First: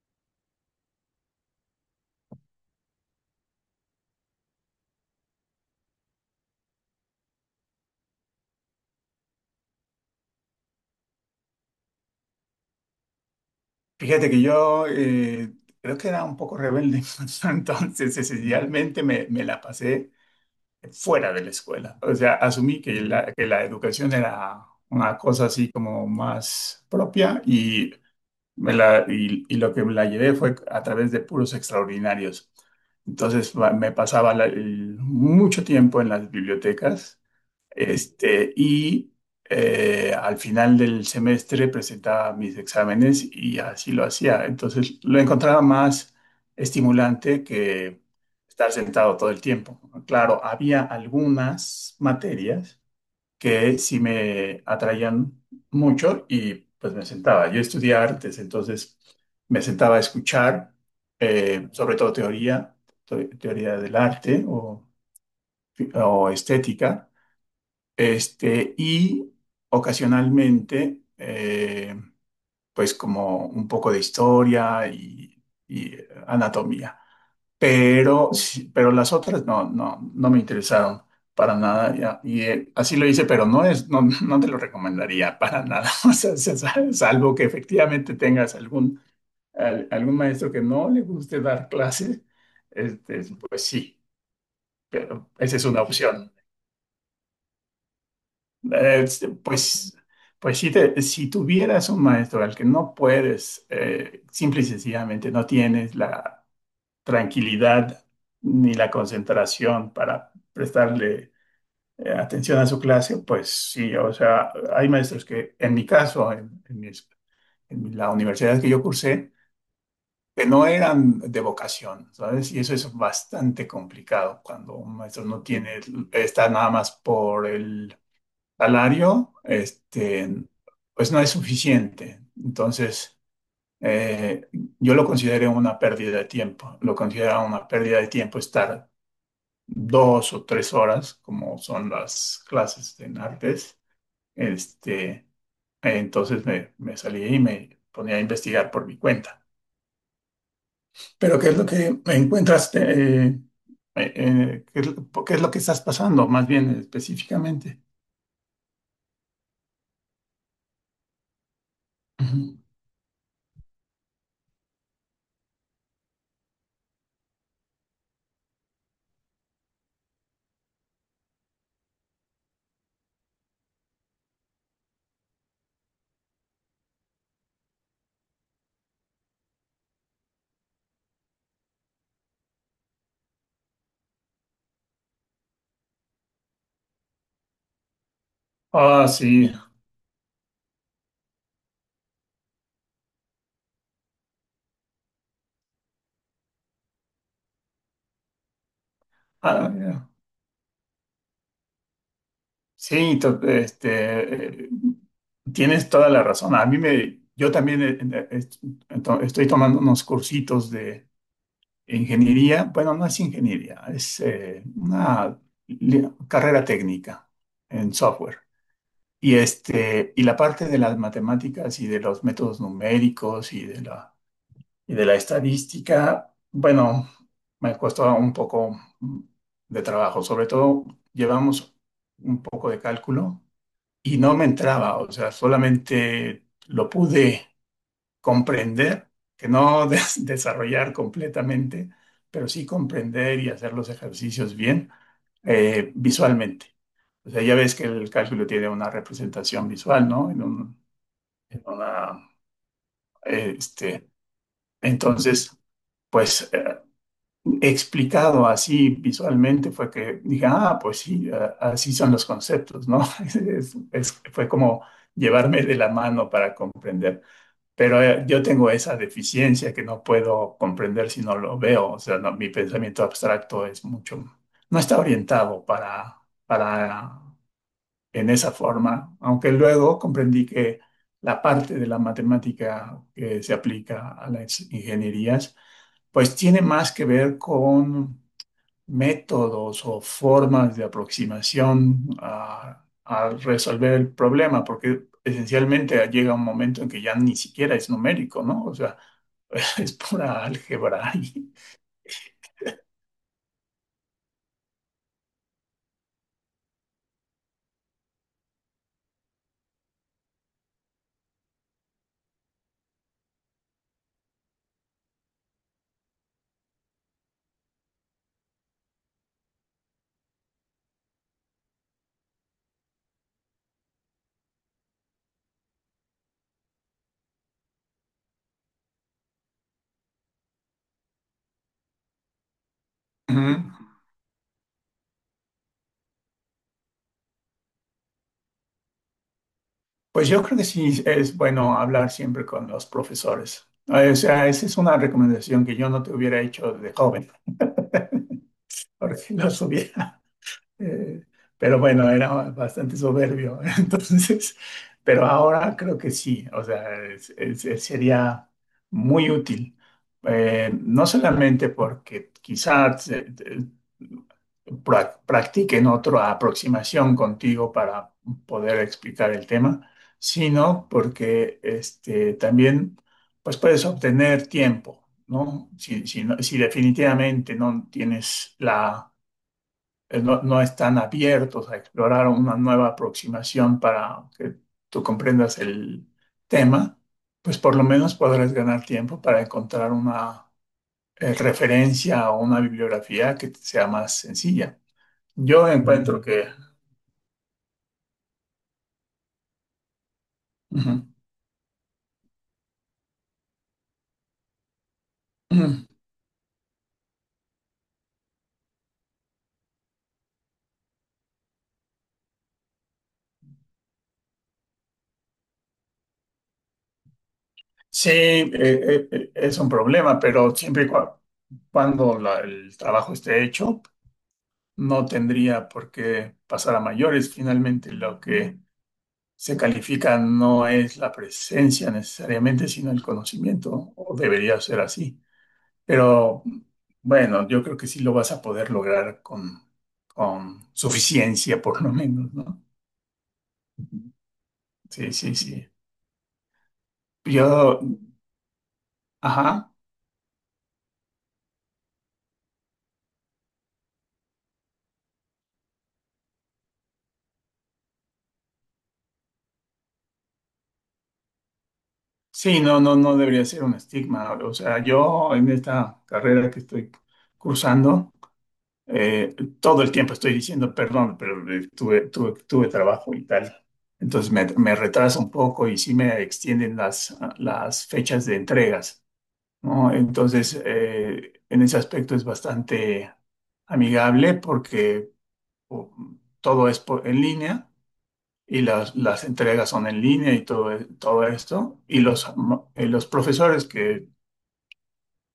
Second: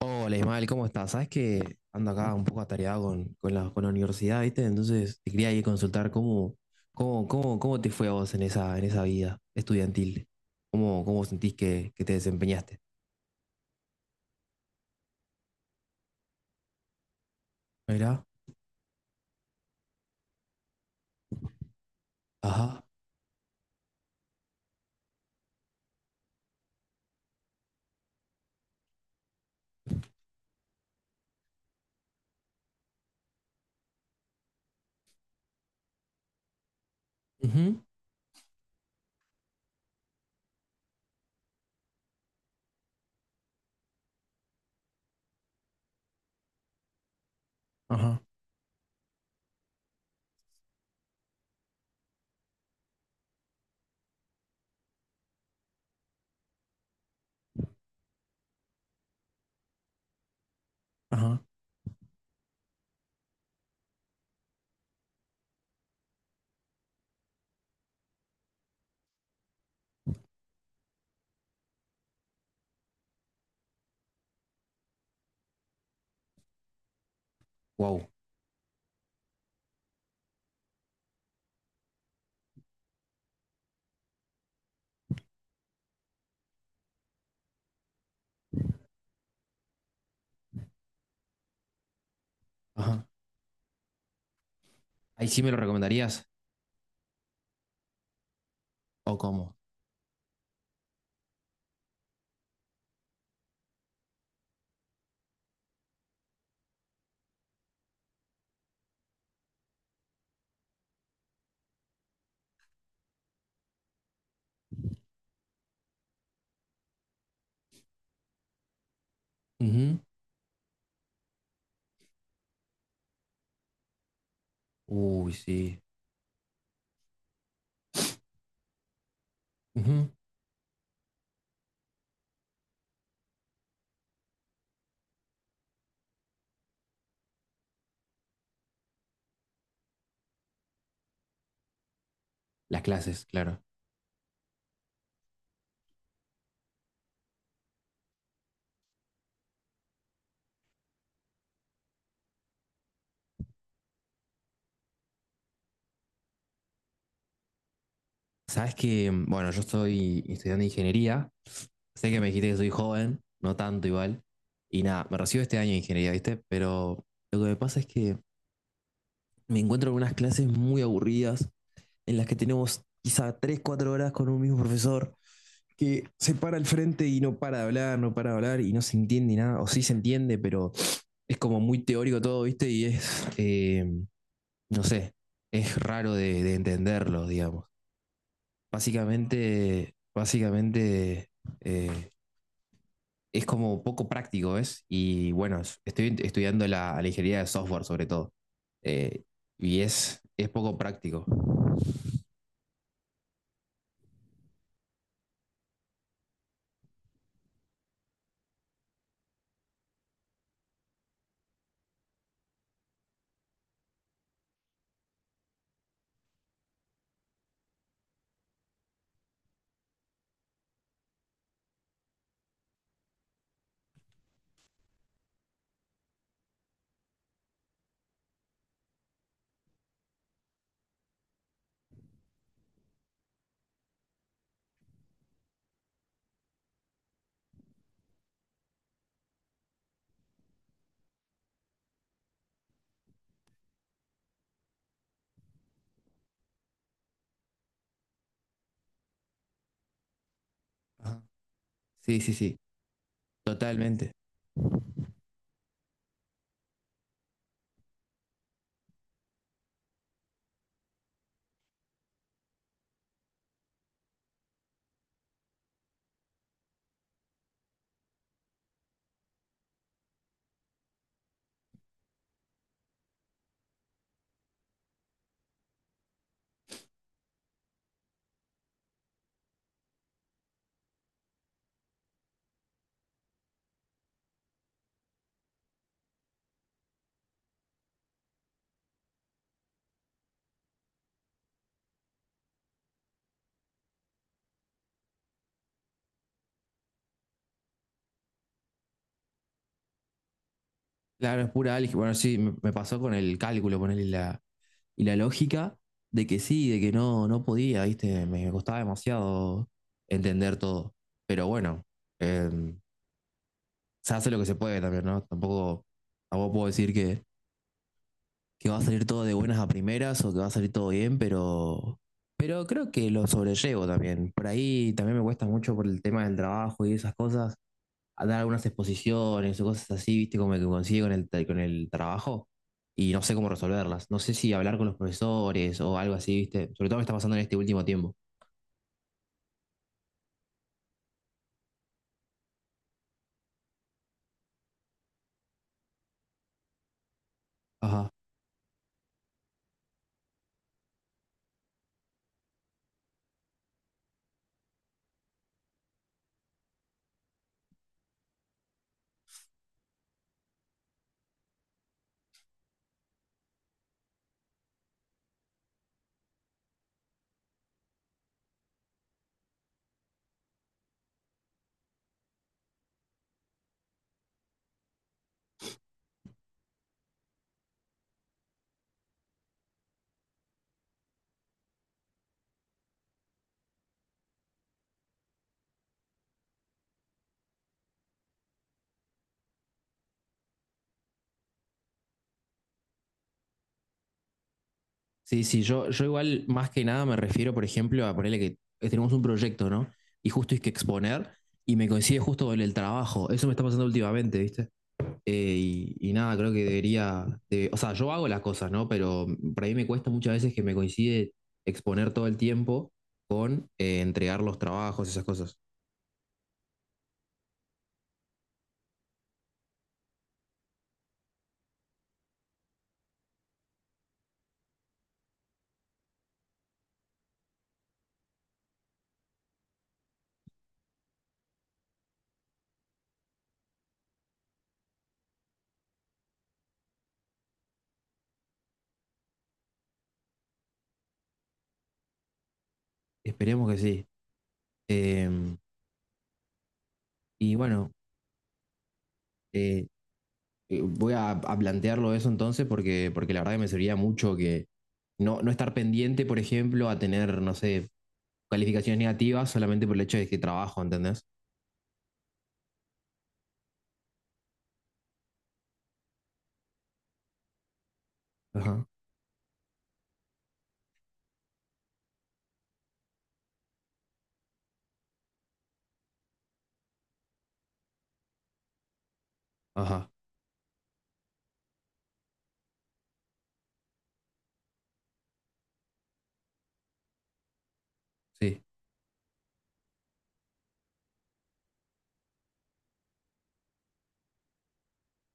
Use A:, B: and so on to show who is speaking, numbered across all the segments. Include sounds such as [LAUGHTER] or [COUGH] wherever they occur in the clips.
A: Hola Ismael, ¿cómo estás? Sabes que ando acá un poco atareado con la universidad, ¿viste? Entonces te quería ir a consultar cómo te fue a vos en esa vida estudiantil. ¿Cómo sentís que te desempeñaste?
B: Fíjate que yo creo que era un poco rebelde, [LAUGHS] entonces
A: Mira.
B: esencialmente me la pasé fuera de la escuela. O sea, asumí
A: Ajá.
B: que que la educación era una cosa así como más propia y, y lo que me la llevé fue a través de puros extraordinarios. Entonces me pasaba mucho tiempo en las bibliotecas
A: Ujú.
B: y al final del semestre presentaba mis exámenes y así lo hacía. Entonces lo encontraba más estimulante que
A: Ajá.
B: estar sentado todo el tiempo. Claro, había algunas materias que sí me atraían mucho y pues me sentaba. Yo estudié artes, entonces me sentaba a escuchar,
A: Ajá.
B: sobre todo teoría, teoría del arte o estética y ocasionalmente, pues como un poco de historia y anatomía.
A: Wow.
B: Pero, pero las otras no, no, no me interesaron para nada. Ya. Y así lo hice, pero no es, no, no te lo recomendaría para nada. [LAUGHS] O sea, salvo que efectivamente tengas algún, algún maestro que no le guste dar clase,
A: Ajá.
B: pues sí,
A: ¿Ahí
B: pero
A: sí me lo
B: esa es una
A: recomendarías?
B: opción. Eh,
A: ¿O cómo?
B: Pues, pues si, si tuvieras un maestro al que no puedes, simple y sencillamente no tienes la tranquilidad ni la concentración para prestarle atención a su clase, pues sí, o sea, hay maestros que en mi caso, en en la universidad que yo cursé,
A: Ujú.
B: que no eran de vocación, ¿sabes? Y eso es bastante complicado cuando un maestro
A: Uy,
B: no
A: sí.
B: tiene, está nada más por el salario,
A: Ujú.
B: pues no es suficiente. Entonces, eh, yo lo considero una pérdida de tiempo. Lo considero una pérdida de tiempo estar dos o tres horas, como son las
A: Las
B: clases en
A: clases, claro.
B: artes. Este, entonces me salí y me ponía a investigar por mi cuenta. Pero ¿qué es lo que me encuentras? ¿Qué es lo que estás pasando, más bien específicamente?
A: Sabes que, bueno, yo soy estudiante de ingeniería. Sé que me dijiste que
B: Ujú.
A: soy joven, no tanto igual. Y nada, me recibo este año de ingeniería, ¿viste? Pero lo que me pasa es que me encuentro en unas clases muy aburridas, en las que tenemos quizá 3 4 horas con un mismo profesor, que se para al frente y no para de hablar, no para de hablar y no se entiende nada, o sí se entiende, pero es como muy teórico todo, ¿viste? Y es, no sé, es raro de entenderlo, digamos.
B: Ah, sí.
A: Básicamente, eh, es como poco práctico, ¿ves? Y bueno, estoy estudiando la ingeniería de software sobre todo. Eh,
B: Ah,
A: y
B: ya.
A: es poco práctico.
B: Sí, tienes toda la razón. A mí me, yo también estoy tomando unos cursitos de ingeniería. Bueno, no es ingeniería, es una carrera técnica en software. Y y la parte de las matemáticas y de los métodos numéricos y de la estadística, bueno, me costó un poco de trabajo. Sobre todo llevamos un poco de cálculo y no me entraba, o sea, solamente lo pude comprender, que no [LAUGHS] desarrollar completamente, pero sí comprender y hacer los ejercicios bien visualmente. O sea, ya ves que el cálculo tiene una representación visual, ¿no?
A: Ajá.
B: En
A: Sí,
B: una,
A: sí, sí,
B: eh, este,
A: totalmente.
B: entonces, pues explicado así visualmente fue que dije, ah, pues sí, así son los conceptos, ¿no? [LAUGHS] Fue como llevarme de la mano para comprender. Pero yo tengo esa deficiencia que no puedo comprender si no lo veo. O sea, no, mi pensamiento abstracto es mucho, no está orientado para en esa forma, aunque luego comprendí que la parte de la matemática que se aplica a las ingenierías, pues tiene más que ver con métodos o formas de aproximación a resolver el problema, porque esencialmente llega un momento en que ya ni siquiera es numérico, ¿no? O sea, [LAUGHS] es pura álgebra.
A: Claro, es
B: Y.
A: pura álgebra. Bueno, sí, me pasó con el cálculo, ponerle y la lógica de que sí, de que no, no podía, ¿viste? Me costaba demasiado entender todo. Pero bueno, eh, se hace lo que se puede también, ¿no? Tampoco puedo decir que va a salir todo de buenas a primeras o que va a salir todo bien, pero creo que lo sobrellevo también. Por ahí también me cuesta mucho por el tema del trabajo y esas cosas, a dar algunas exposiciones o cosas así, viste, como que consigue con el trabajo y no sé cómo
B: Ujú.
A: resolverlas. No sé si hablar con los profesores o algo así, viste. Sobre todo me está pasando en este último tiempo.
B: Pues yo creo que sí es bueno hablar siempre con los profesores. O sea, esa es una recomendación que yo no te hubiera hecho de joven,
A: Ajá.
B: porque [LAUGHS] los hubiera Eh, pero bueno, era bastante soberbio. [LAUGHS] Entonces, pero ahora creo que sí, o sea, sería muy útil. No solamente porque quizás practiquen otra aproximación contigo para poder explicar el tema, sino porque también pues puedes obtener tiempo, ¿no? Si si definitivamente no tienes la no, no están abiertos a explorar una nueva aproximación para que tú comprendas el tema, pues por lo menos podrás ganar tiempo para encontrar una referencia o una bibliografía que te sea más sencilla.
A: Sí, sí,
B: Yo
A: yo
B: encuentro. Mm.
A: igual
B: Que
A: más que nada me refiero, por ejemplo, a ponerle que tenemos un proyecto, ¿no? Y justo hay que
B: ujú,
A: exponer y me coincide justo con el trabajo. Eso me está pasando últimamente, ¿viste? Eh,
B: ujú,
A: y, y nada, creo que o sea, yo hago las cosas, ¿no? Pero para mí me cuesta muchas veces que me coincide exponer todo el tiempo con entregar los trabajos, esas cosas.
B: sí, es un problema, pero siempre y cuando el trabajo esté hecho, no tendría por qué pasar a mayores. Finalmente, lo que se califica no es la presencia necesariamente, sino el conocimiento, ¿no? O debería ser así. Pero bueno, yo creo que sí lo vas a poder lograr con suficiencia, por lo menos, ¿no?
A: Esperemos que sí.
B: Sí, sí,
A: Eh,
B: sí.
A: y
B: Yo,
A: bueno,
B: ajá,
A: eh, voy a plantearlo eso entonces porque la verdad que me serviría mucho que no estar pendiente, por ejemplo, a tener, no sé, calificaciones negativas solamente por el hecho de que trabajo, ¿entendés?
B: sí, no, no, no debería ser un estigma. O sea, yo en esta carrera que estoy cursando,
A: Ajá,
B: Eh, todo el tiempo estoy diciendo perdón, pero tuve trabajo y tal. Entonces me retraso un poco y sí me extienden las fechas de entregas, ¿no?
A: ajá,
B: Entonces, en ese aspecto es bastante amigable porque o, todo es en línea
A: sí,
B: y las entregas son en línea y todo, todo esto. Y los profesores que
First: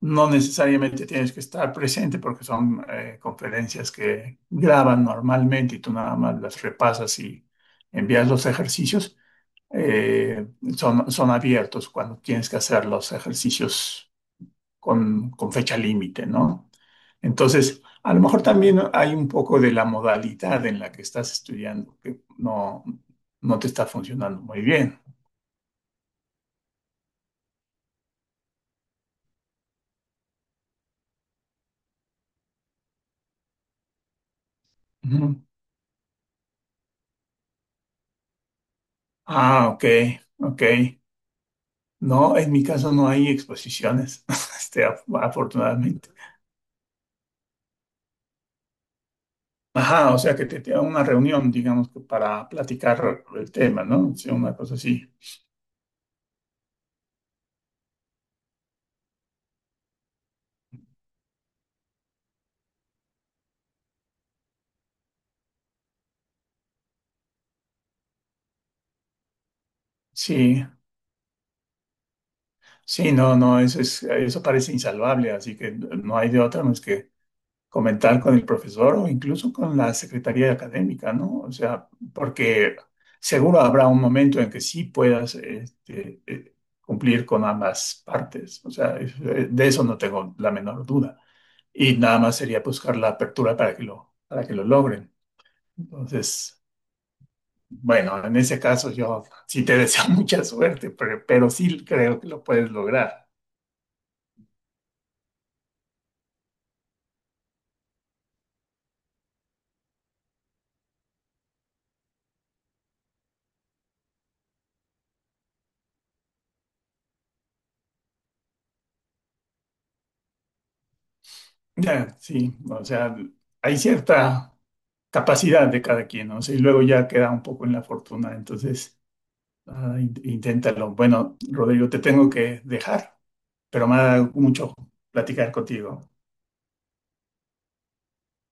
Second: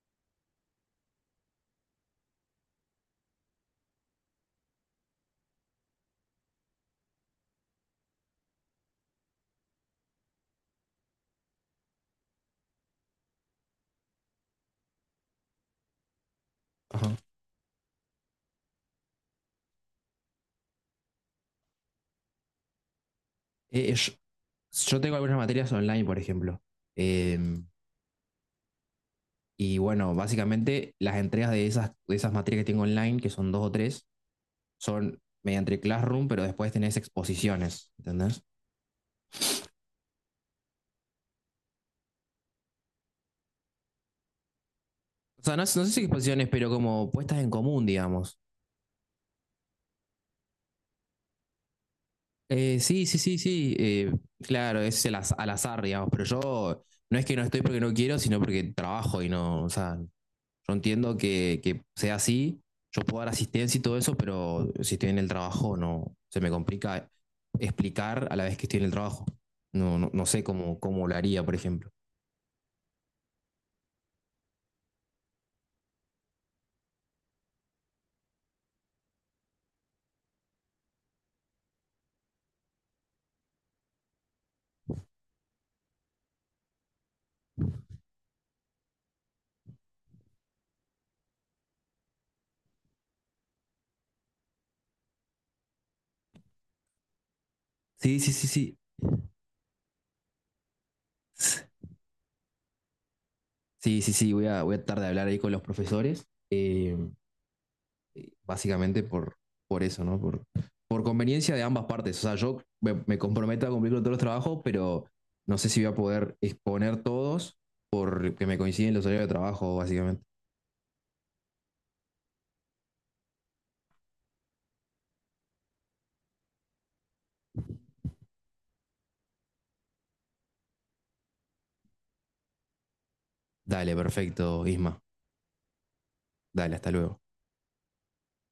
B: no necesariamente tienes que estar presente porque son conferencias que graban normalmente y tú nada más las repasas y envías los ejercicios. Eh, son, son abiertos cuando tienes que hacer los ejercicios con fecha límite, ¿no?
A: ajá.
B: Entonces, a lo mejor también hay un poco de la modalidad en la que estás estudiando que no, no te está
A: Eh, eh, yo,
B: funcionando muy bien.
A: yo tengo algunas materias online, por ejemplo. Eh, y bueno, básicamente las entregas de esas materias que tengo online, que son dos o tres, son
B: Ujú.
A: mediante Classroom, pero después tenés exposiciones, ¿entendés?
B: Ah, ok, ok. No, en mi caso no hay exposiciones, [LAUGHS]
A: O sea, no, no sé si
B: afortunadamente.
A: exposiciones, pero como puestas en común, digamos.
B: Ajá, o sea que te dan una reunión, digamos, que para
A: Sí, sí,
B: platicar
A: sí,
B: el
A: sí.
B: tema, ¿no? Sí, una cosa
A: Claro, es
B: así.
A: el al azar, digamos, pero yo no es que no estoy porque no quiero, sino porque trabajo y no, o sea, yo entiendo que sea así, yo puedo dar asistencia y todo eso, pero si estoy en el trabajo, no, se me complica explicar a la vez que estoy en el trabajo. No, no, no sé
B: Sí,
A: cómo lo haría, por ejemplo.
B: sí, no, no, eso es, eso parece insalvable, así que no hay de otra más que comentar con el profesor o incluso con la secretaría académica, ¿no? O sea, porque seguro habrá un momento en que sí puedas, cumplir con ambas partes. O sea, de eso no tengo la menor duda. Y nada más sería buscar la apertura para que lo logren. Entonces,
A: Sí,
B: bueno,
A: sí,
B: en
A: sí,
B: ese
A: sí.
B: caso yo sí te deseo [LAUGHS] mucha suerte, pero sí creo que lo puedes lograr.
A: Sí, sí, sí, voy a tratar de hablar ahí con los profesores, básicamente por eso, ¿no? Por conveniencia de ambas partes. O sea, yo me comprometo a cumplir con todos los trabajos, pero no sé si voy a poder exponer todos porque me coinciden los horarios de trabajo, básicamente.
B: Ya, sí, o sea, hay cierta capacidad de cada quien, ¿no? O sea, y luego ya queda un poco en la fortuna, entonces ah, inténtalo. Bueno, Rodrigo, te tengo que dejar, pero
A: Dale,
B: me ha dado
A: perfecto,
B: mucho
A: Isma.
B: platicar contigo.
A: Dale, hasta luego.